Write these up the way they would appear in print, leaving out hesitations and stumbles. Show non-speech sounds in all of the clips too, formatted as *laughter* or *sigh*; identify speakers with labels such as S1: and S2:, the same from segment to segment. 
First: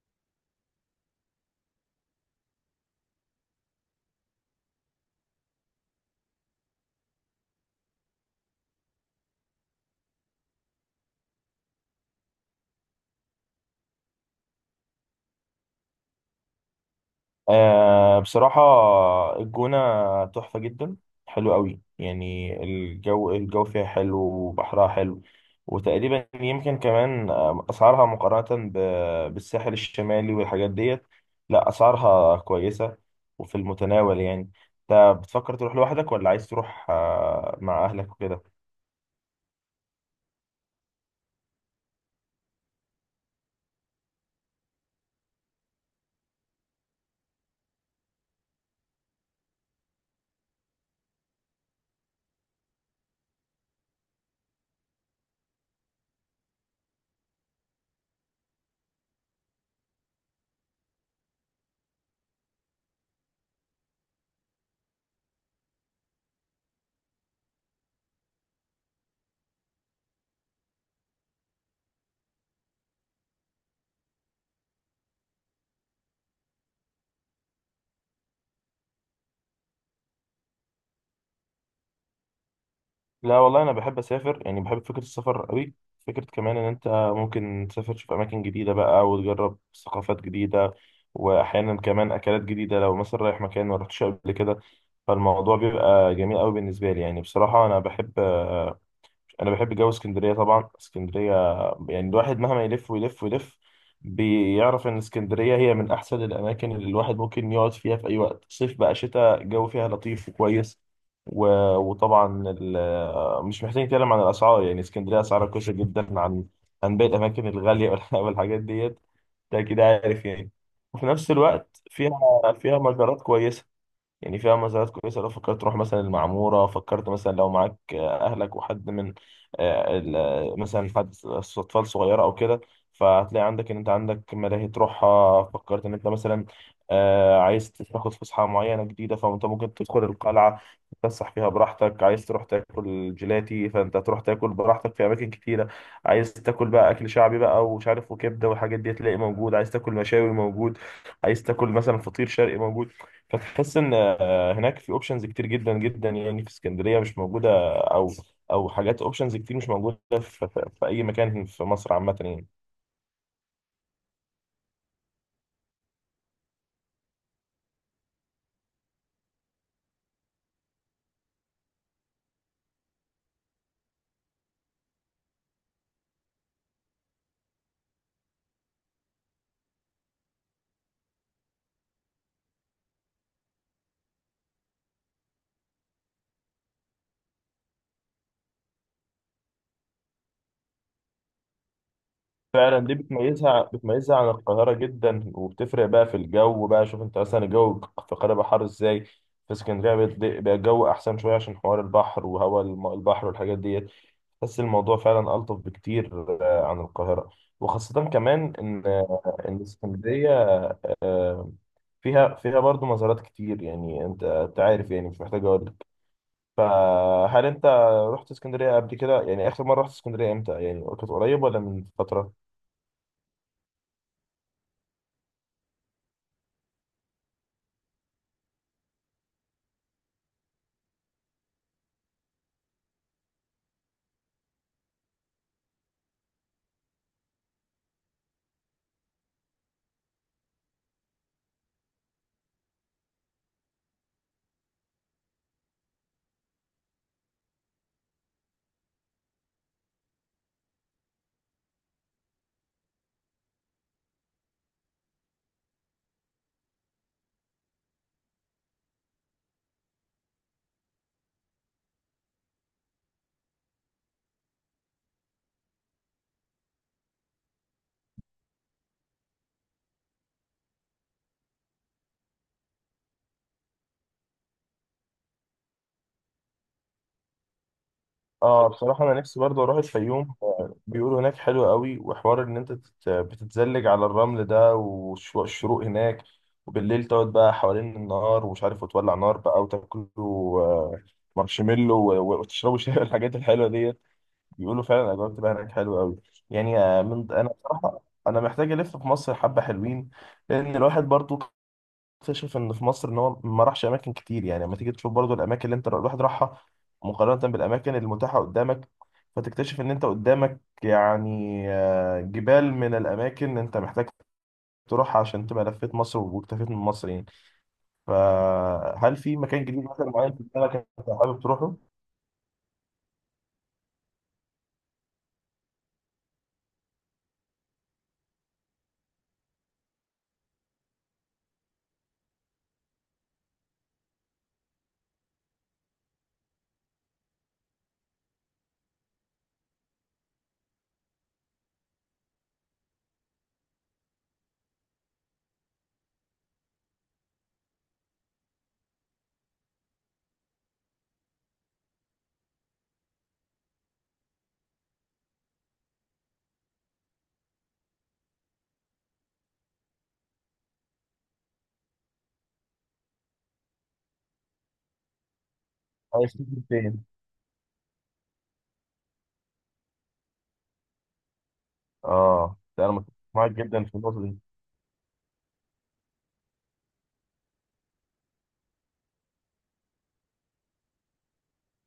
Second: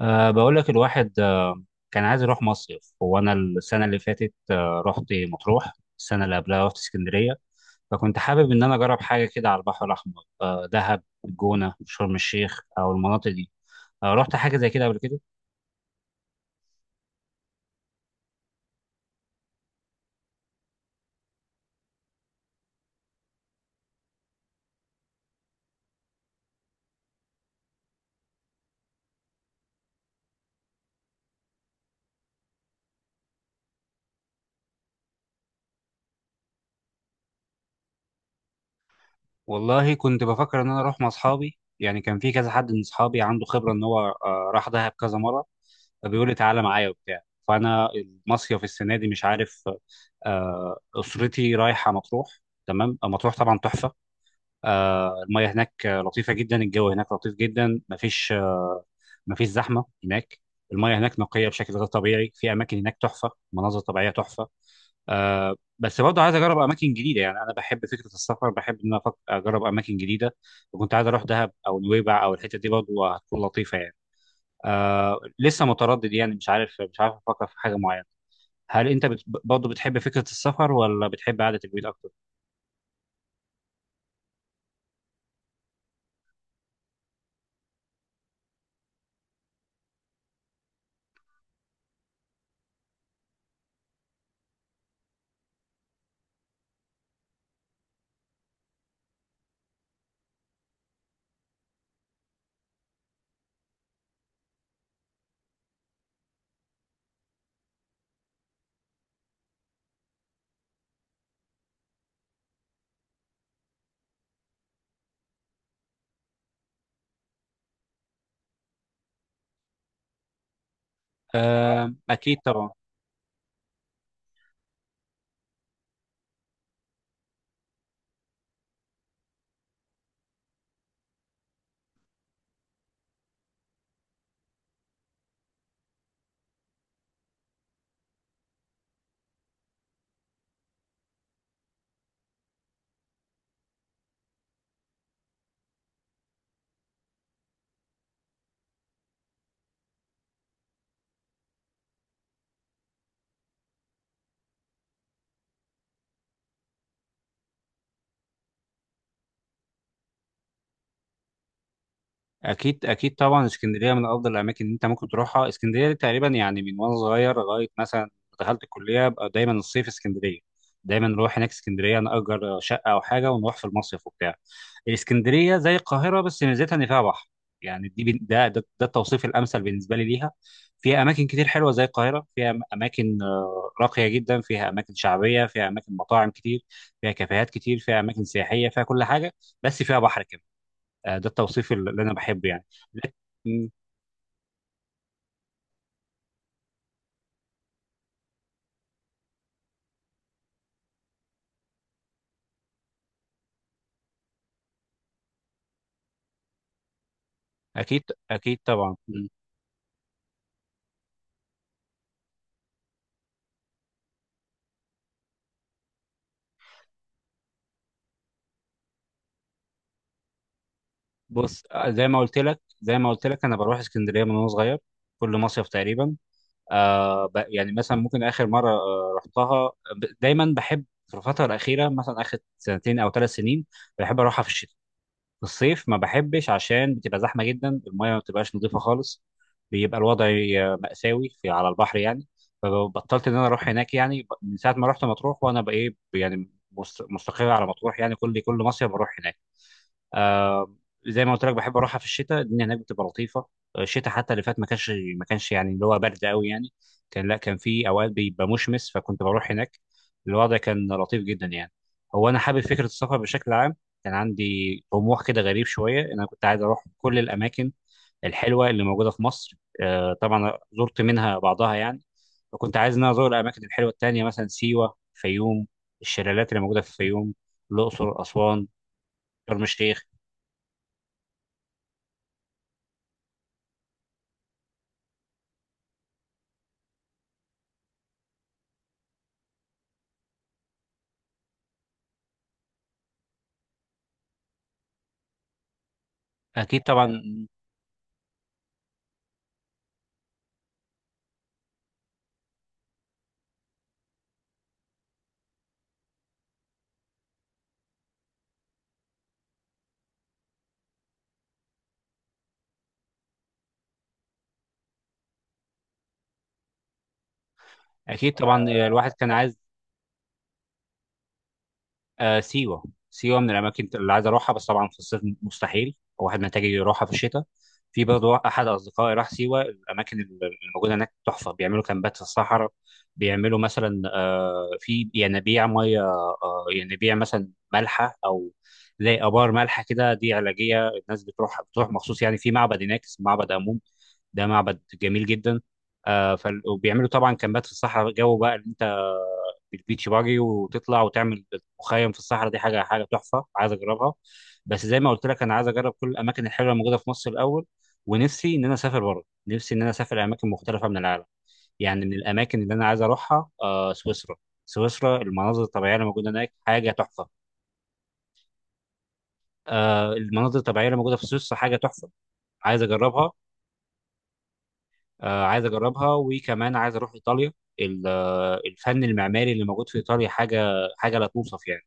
S1: بقول لك الواحد. كان عايز يروح مصيف. هو أنا السنة اللي فاتت رحت مطروح. السنة اللي قبلها رحت اسكندرية، فكنت حابب إن أنا أجرب حاجة كده على البحر الأحمر، دهب، الجونة، شرم الشيخ أو المناطق دي. رحت حاجة زي كده قبل كده؟
S2: آه، بصراحة الجونة تحفة جدا. حلو قوي يعني الجو فيها حلو وبحرها حلو. وتقريبا يمكن كمان أسعارها مقارنة بالساحل الشمالي والحاجات ديت. لا، أسعارها كويسة وفي المتناول يعني. أنت بتفكر تروح لوحدك ولا عايز تروح مع أهلك وكده؟
S1: والله كنت بفكر إن أنا أروح مع أصحابي، يعني كان في كذا حد من أصحابي عنده خبرة إن هو راح دهب كذا مرة، فبيقول لي تعالى معايا وبتاع. فأنا المصيف السنة دي مش عارف. أسرتي رايحة مطروح. تمام. مطروح طبعا تحفة. المياه هناك لطيفة جدا، الجو هناك لطيف جدا، مفيش زحمة هناك. المياه هناك نقية بشكل غير طبيعي، في أماكن هناك تحفة، مناظر طبيعية تحفة. بس برضه عايز أجرب أماكن جديدة، يعني أنا بحب فكرة السفر، بحب إن أنا أجرب أماكن جديدة. وكنت عايز أروح دهب أو نويبع أو الحتة دي برضه هتكون لطيفة يعني. لسه متردد يعني، مش عارف، أفكر في حاجة معينة. هل أنت برضه بتحب فكرة السفر ولا بتحب قعدة البيت أكتر؟
S2: لا والله، انا بحب اسافر يعني بحب فكره السفر قوي. فكره كمان ان انت ممكن تسافر تشوف اماكن جديده بقى وتجرب ثقافات جديده. واحيانا كمان اكلات جديده لو مثلا رايح مكان ما رحتش قبل كده. فالموضوع بيبقى جميل قوي بالنسبه لي. يعني بصراحه انا بحب جو اسكندريه. طبعا اسكندريه، يعني الواحد مهما يلف ويلف ويلف بيعرف ان اسكندريه هي من احسن الاماكن اللي الواحد ممكن يقعد فيها في اي وقت. صيف بقى شتاء، الجو فيها لطيف وكويس. و... وطبعا مش محتاج نتكلم عن الاسعار. يعني اسكندريه اسعارها كويسه جدا عن باقي الاماكن الغاليه *laughs* والحاجات ديت. ده كده عارف يعني. وفي نفس الوقت فيها
S1: أكيد طبعا.
S2: فيها مجارات كويسه، يعني فيها مزارات كويسة. لو فكرت تروح مثلا المعمورة، فكرت مثلا لو معاك أهلك وحد من مثلا أطفال صغيرة أو كده، فهتلاقي عندك إن أنت عندك ملاهي تروحها. فكرت إن أنت مثلا عايز تاخد فسحة معينة جديدة، فأنت ممكن تدخل القلعة تتفسح فيها براحتك. عايز تروح تاكل جيلاتي، فأنت تروح تاكل براحتك في أماكن كتيرة. عايز تاكل بقى أكل شعبي بقى، ومش عارف، وكبدة والحاجات دي تلاقي موجود. عايز تاكل مشاوي، موجود. عايز تاكل مثلا فطير شرقي، موجود. فتحس ان هناك في اوبشنز كتير جدا جدا، يعني في اسكندريه مش موجوده. او او حاجات اوبشنز كتير مش موجوده في اي مكان في مصر عامه يعني.
S1: اكيد اكيد طبعا، اسكندريه من افضل الاماكن اللي انت ممكن تروحها. اسكندريه دي تقريبا يعني من وانا صغير لغايه مثلا دخلت الكليه بقى دايما الصيف اسكندريه. دايما نروح هناك اسكندريه، نأجر شقه او حاجه ونروح في المصيف وبتاع. اسكندريه زي القاهره بس ميزتها ان فيها بحر. يعني دي ده التوصيف الامثل بالنسبه لي ليها. فيها اماكن كتير حلوه زي القاهره، فيها اماكن راقيه جدا، فيها اماكن شعبيه، فيها اماكن مطاعم كتير، فيها كافيهات كتير، فيها اماكن سياحيه، فيها كل حاجه بس فيها بحر. ده التوصيف اللي انا بحبه يعني.
S2: فعلا دي
S1: لك-
S2: بتميزها
S1: مم،
S2: بتميزها عن القاهره جدا، وبتفرق بقى في الجو بقى. شوف انت مثلا الجو في القاهره بقى حر ازاي، في اسكندريه بقى الجو احسن شويه عشان حوار البحر وهواء البحر والحاجات ديت. بس الموضوع فعلا الطف بكتير عن القاهره.
S1: اكيد
S2: وخاصه كمان
S1: اكيد
S2: ان
S1: طبعا. مم.
S2: آه، ان اسكندريه آه، فيها برضو مزارات كتير. يعني انت عارف يعني، مش محتاج اقول لك. فهل انت رحت اسكندريه قبل كده؟ يعني اخر مره رحت اسكندريه امتى؟ يعني كانت قريب ولا
S1: بص،
S2: من
S1: زي ما
S2: فتره؟
S1: قلت لك، انا بروح اسكندريه من وانا صغير كل مصيف تقريبا. يعني مثلا ممكن اخر مره رحتها، دايما بحب في الفتره الاخيره مثلا اخر سنتين او ثلاث سنين بحب اروحها في الشتاء. في الصيف ما بحبش عشان بتبقى زحمه جدا، المايه ما بتبقاش نظيفه خالص، بيبقى الوضع مأساوي في على البحر يعني. فبطلت ان انا اروح هناك يعني، من ساعه ما رحت مطروح وانا بقى ايه يعني مستقر على مطروح يعني. كل مصيف بروح هناك. آه زي ما قلت لك بحب اروحها في الشتاء، الدنيا هناك بتبقى لطيفه. الشتاء حتى اللي فات ما كانش، يعني اللي هو برد قوي يعني. لا، كان في اوقات بيبقى مشمس فكنت بروح هناك. الوضع كان لطيف جدا يعني. هو انا حابب فكره السفر بشكل عام. كان عندي طموح كده غريب شويه إن انا كنت عايز اروح كل الاماكن الحلوه اللي موجوده في مصر. طبعا زرت منها بعضها يعني. وكنت عايز ان انا ازور الاماكن الحلوه التانيه مثلا سيوه، فيوم، الشلالات اللي موجوده في الفيوم، الاقصر، اسوان،
S2: اه، بصراحه انا نفسي
S1: شرم
S2: برضو اروح
S1: الشيخ.
S2: الفيوم. بيقولوا هناك حلو قوي، وحوار ان انت بتتزلج على الرمل ده، والشروق هناك. وبالليل تقعد بقى حوالين النار، ومش عارف، وتولع نار بقى وتاكلوا مارشميلو وتشربوا شاي *laughs* الحاجات الحلوه دي. بيقولوا فعلا الاجواء بتبقى هناك حلوه قوي يعني.
S1: اكيد
S2: آه،
S1: طبعا.
S2: من انا بصراحه انا محتاج الف في مصر حبه حلوين. لان الواحد برضو اكتشف ان في مصر، ان هو ما راحش اماكن كتير. يعني لما تيجي تشوف برضو الاماكن اللي انت الواحد راحها مقارنه بالاماكن المتاحه قدامك، فتكتشف ان انت قدامك يعني جبال من الاماكن اللي انت محتاج تروحها عشان تبقى لفيت مصر واكتفيت من مصر يعني.
S1: اكيد طبعا الواحد
S2: فهل
S1: كان
S2: في
S1: عايز.
S2: مكان جديد مثلا معين في دماغك انت حابب تروحه؟
S1: آه، سيوه سيوه من الاماكن اللي عايز اروحها بس طبعا في الصيف مستحيل، الواحد محتاج يروحها في الشتاء. في برضه احد اصدقائي راح سيوه، الاماكن اللي موجوده هناك تحفه، بيعملوا كامبات في الصحراء، بيعملوا مثلا في ينابيع ميه، ينابيع مثلا مالحه او زي ابار مالحه كده، دي علاجيه، الناس بتروح، مخصوص يعني. في معبد هناك اسمه معبد امون، ده معبد جميل جدا. وبيعملوا طبعا كامبات في الصحراء، جو بقى اللي انت بالبيتش باجي وتطلع وتعمل مخيم في الصحراء، دي حاجه حاجه تحفه عايز اجربها. بس زي ما قلت لك انا عايز اجرب كل الاماكن الحلوه الموجوده في مصر الاول، ونفسي ان انا اسافر بره، نفسي ان انا اسافر اماكن مختلفه من العالم يعني. من الاماكن اللي انا عايز اروحها سويسرا. سويسرا المناظر الطبيعيه اللي موجوده
S2: عايز تروح
S1: هناك حاجه
S2: فين؟
S1: تحفه. المناظر الطبيعيه اللي موجوده في سويسرا حاجه تحفه،
S2: اه،
S1: عايز
S2: ده انا متفق
S1: اجربها.
S2: معاك جدا في النقطه دي.
S1: عايز اجربها، وكمان عايز اروح ايطاليا. الفن المعماري اللي موجود في ايطاليا حاجه، لا توصف يعني.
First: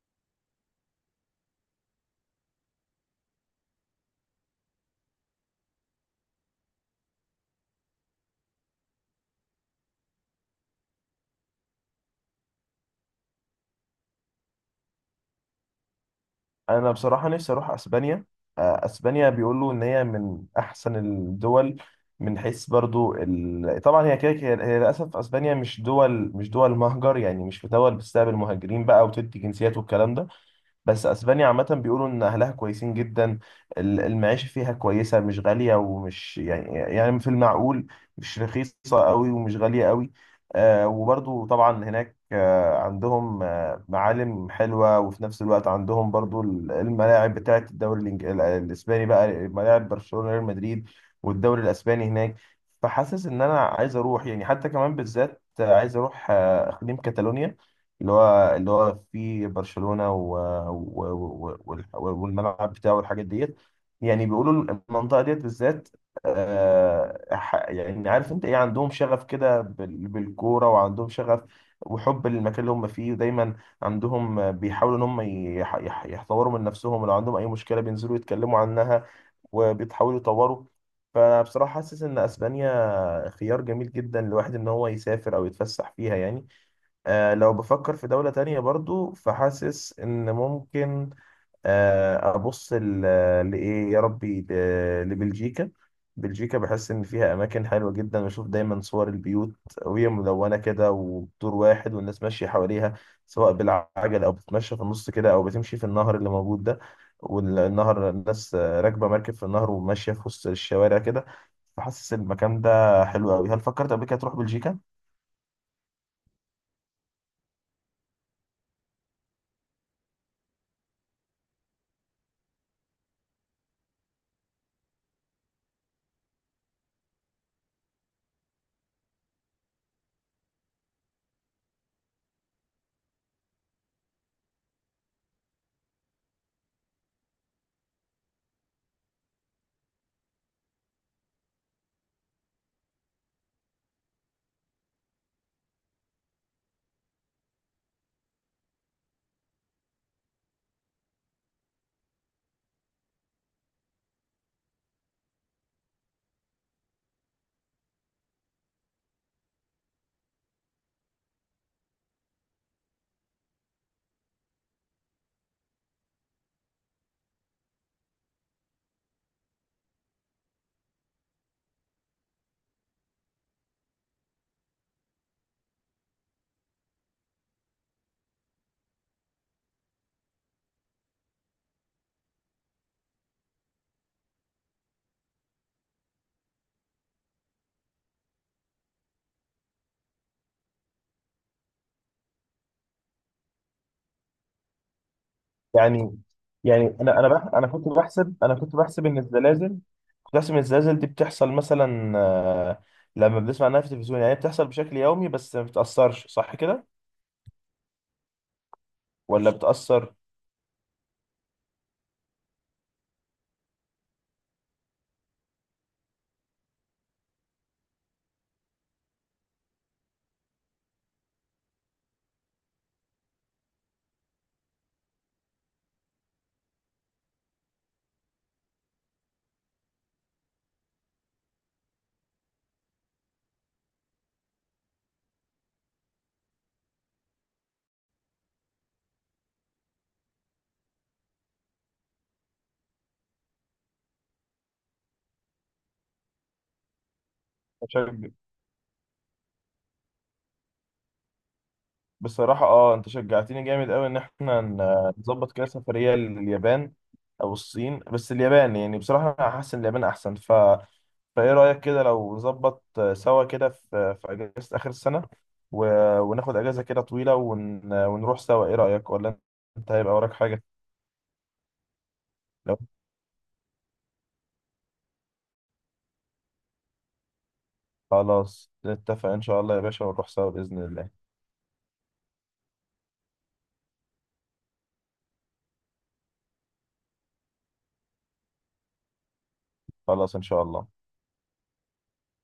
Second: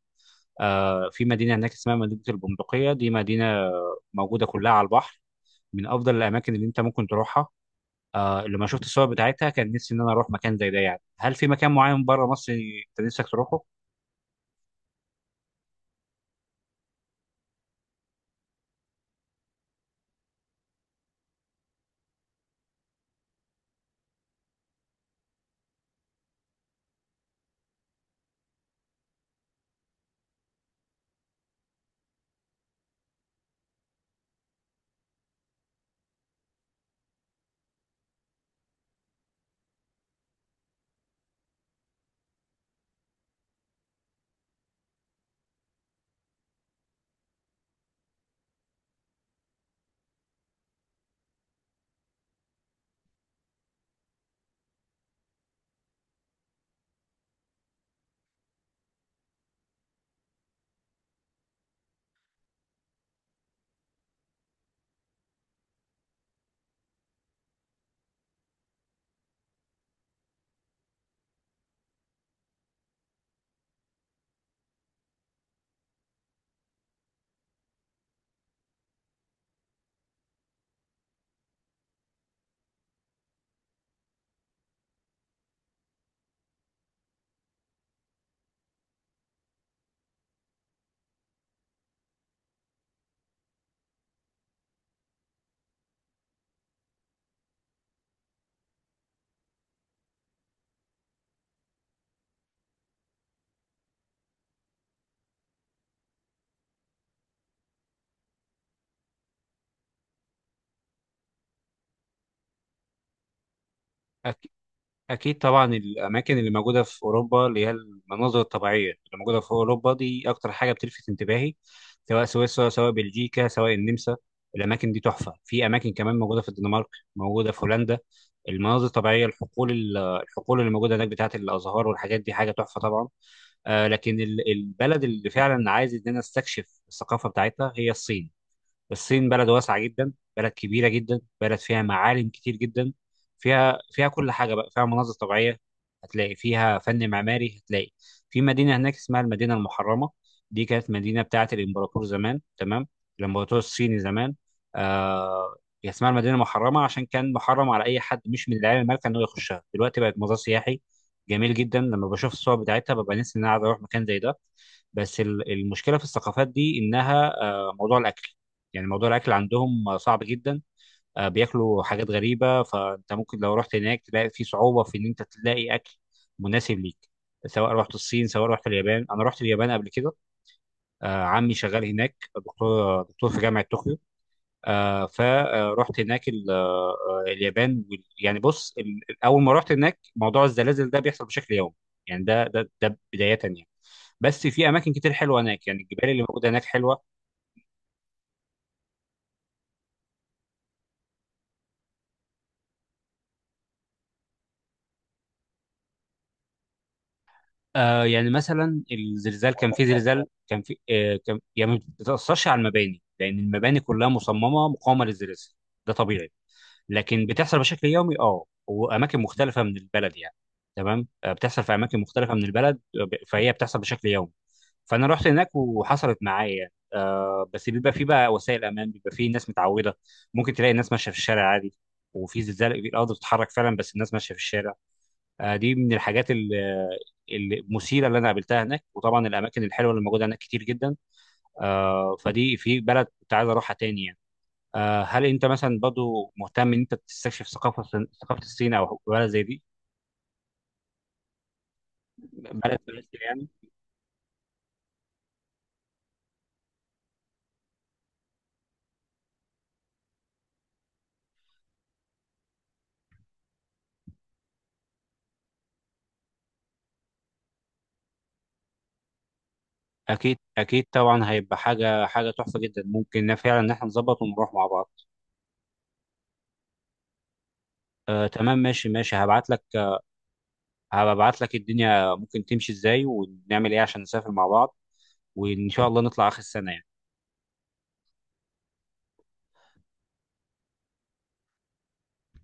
S1: في مدينه هناك اسمها مدينه البندقيه، دي مدينه موجوده كلها على البحر، من افضل الاماكن اللي انت ممكن تروحها. لما شفت الصور بتاعتها كان نفسي ان انا اروح مكان زي ده يعني. هل في مكان معين بره مصر انت نفسك تروحه؟
S2: انا بصراحه نفسي اروح اسبانيا. اسبانيا بيقولوا ان هي من احسن الدول، من حيث برضو طبعا هي كده، هي للاسف اسبانيا مش دول مهجر. يعني مش في دول بتستقبل مهاجرين بقى وتدي جنسيات والكلام ده. بس اسبانيا عامه بيقولوا ان اهلها كويسين جدا. المعيشه فيها كويسه، مش غاليه ومش يعني في المعقول. مش رخيصه قوي ومش غاليه قوي. وبرضو طبعا هناك عندهم معالم حلوه، وفي نفس الوقت عندهم برضو الملاعب بتاعه الدوري الاسباني بقى، ملاعب برشلونه، ريال مدريد، والدوري الاسباني هناك. فحاسس ان انا عايز اروح، يعني حتى كمان بالذات عايز اروح اقليم كاتالونيا، اللي هو في برشلونة والملعب بتاعه والحاجات ديت. يعني بيقولوا المنطقة ديت بالذات، يعني عارف انت ايه، عندهم شغف كده بالكورة، وعندهم شغف وحب للمكان اللي هم فيه. ودايما عندهم بيحاولوا ان هم يحتوروا من نفسهم، لو عندهم اي مشكلة بينزلوا يتكلموا عنها وبيتحاولوا يطوروا. فبصراحة حاسس ان اسبانيا خيار جميل جدا لواحد ان هو يسافر او يتفسح فيها يعني. لو بفكر في دولة تانية برضو، فحاسس إن ممكن أبص لإيه يا ربي، لبلجيكا. بلجيكا بحس إن فيها أماكن حلوة جدا. بشوف دايما صور البيوت وهي ملونة كده ودور واحد، والناس ماشية حواليها، سواء بالعجل أو بتتمشى في النص كده، أو بتمشي في النهر اللي موجود ده. والنهر الناس راكبة مركب في النهر وماشية في وسط الشوارع كده. فحاسس المكان ده حلو أوي. هل فكرت قبل كده تروح بلجيكا؟
S1: أكيد طبعا. الأماكن اللي موجودة في أوروبا، اللي هي المناظر الطبيعية اللي موجودة في أوروبا دي أكتر حاجة بتلفت انتباهي، سواء سويسرا، سواء بلجيكا، سواء النمسا. الأماكن دي تحفة. في أماكن كمان موجودة في الدنمارك، موجودة في هولندا. المناظر الطبيعية، الحقول، الحقول اللي موجودة هناك بتاعة الأزهار والحاجات دي حاجة تحفة طبعا. لكن البلد اللي فعلا عايز إن أنا أستكشف الثقافة بتاعتها هي الصين. الصين بلد واسعة جدا، بلد كبيرة جدا، بلد فيها معالم كتير جدا، فيها، كل حاجة بقى، فيها مناظر طبيعية، هتلاقي فيها فن معماري. هتلاقي في مدينة هناك اسمها المدينة المحرمة، دي كانت مدينة بتاعة الإمبراطور زمان. تمام، الإمبراطور الصيني زمان. آه هي اسمها المدينة المحرمة عشان كان محرم على أي حد مش من العيال المالكة إنه يخشها، دلوقتي بقت مزار سياحي جميل جدا. لما بشوف الصور بتاعتها ببقى نفسي إن أنا عايز أروح مكان زي ده. بس المشكلة في الثقافات دي إنها موضوع الأكل. يعني موضوع الاكل عندهم صعب جدا. بياكلوا حاجات غريبه، فانت ممكن لو رحت هناك تلاقي في صعوبه في ان انت تلاقي اكل مناسب ليك. سواء رحت الصين سواء رحت اليابان. انا رحت اليابان قبل كده. عمي شغال هناك دكتور، دكتور في جامعه طوكيو. فرحت هناك اليابان يعني بص، اول ما رحت هناك موضوع الزلازل ده بيحصل بشكل يومي، يعني ده بدايه يعني. بس في اماكن كتير حلوه هناك يعني، الجبال
S2: يعني
S1: اللي موجوده هناك
S2: يعني
S1: حلوه.
S2: انا كنت بحسب ان الزلازل كنت بحسب ان الزلازل دي بتحصل مثلا لما بنسمع عنها في التلفزيون، يعني هي بتحصل بشكل يومي بس ما بتأثرش، صح كده؟
S1: يعني مثلا
S2: ولا
S1: الزلزال كان، في
S2: بتأثر؟
S1: زلزال كان في آه كان يعني ما بتأثرش على المباني لأن المباني كلها مصممة مقاومة للزلازل، ده طبيعي. لكن بتحصل بشكل يومي وأماكن مختلفة من البلد يعني. تمام، بتحصل في أماكن مختلفة من البلد. فهي بتحصل بشكل يومي. فأنا رحت هناك وحصلت معايا يعني، بس بيبقى في بقى وسائل أمان، بيبقى في ناس متعودة، ممكن تلاقي الناس ماشية في الشارع عادي وفي زلزال، الأرض بتتحرك فعلا بس الناس ماشية في الشارع. دي من الحاجات المثيره اللي انا قابلتها هناك، وطبعا الاماكن الحلوه اللي موجوده هناك كتير جدا. فدي في بلد كنت عايز اروحها تاني يعني. هل انت مثلا برضو مهتم ان انت تستكشف ثقافه، الصين او بلد زي دي؟
S2: بصراحة،
S1: بلد
S2: اه،
S1: في
S2: انت
S1: آسيا يعني.
S2: شجعتني جامد قوي ان احنا نظبط كده سفرية لليابان. او الصين، بس اليابان، يعني بصراحة انا حاسس ان اليابان احسن. فايه رأيك كده لو نظبط سوا كده في اجازة اخر السنة، و... وناخد اجازة كده طويلة ونروح سوا. ايه رأيك؟ ولا انت هيبقى وراك
S1: اكيد
S2: حاجة؟
S1: اكيد طبعا، هيبقى حاجه حاجه تحفه
S2: لو
S1: جدا، ممكن فعلا ان احنا نظبط ونروح مع بعض. تمام،
S2: خلاص
S1: ماشي ماشي.
S2: نتفق ان شاء الله يا باشا، ونروح سوا بإذن الله.
S1: هبعت لك الدنيا ممكن تمشي ازاي ونعمل ايه عشان نسافر مع بعض، وان شاء الله نطلع اخر السنه يعني.
S2: خلاص ان شاء الله.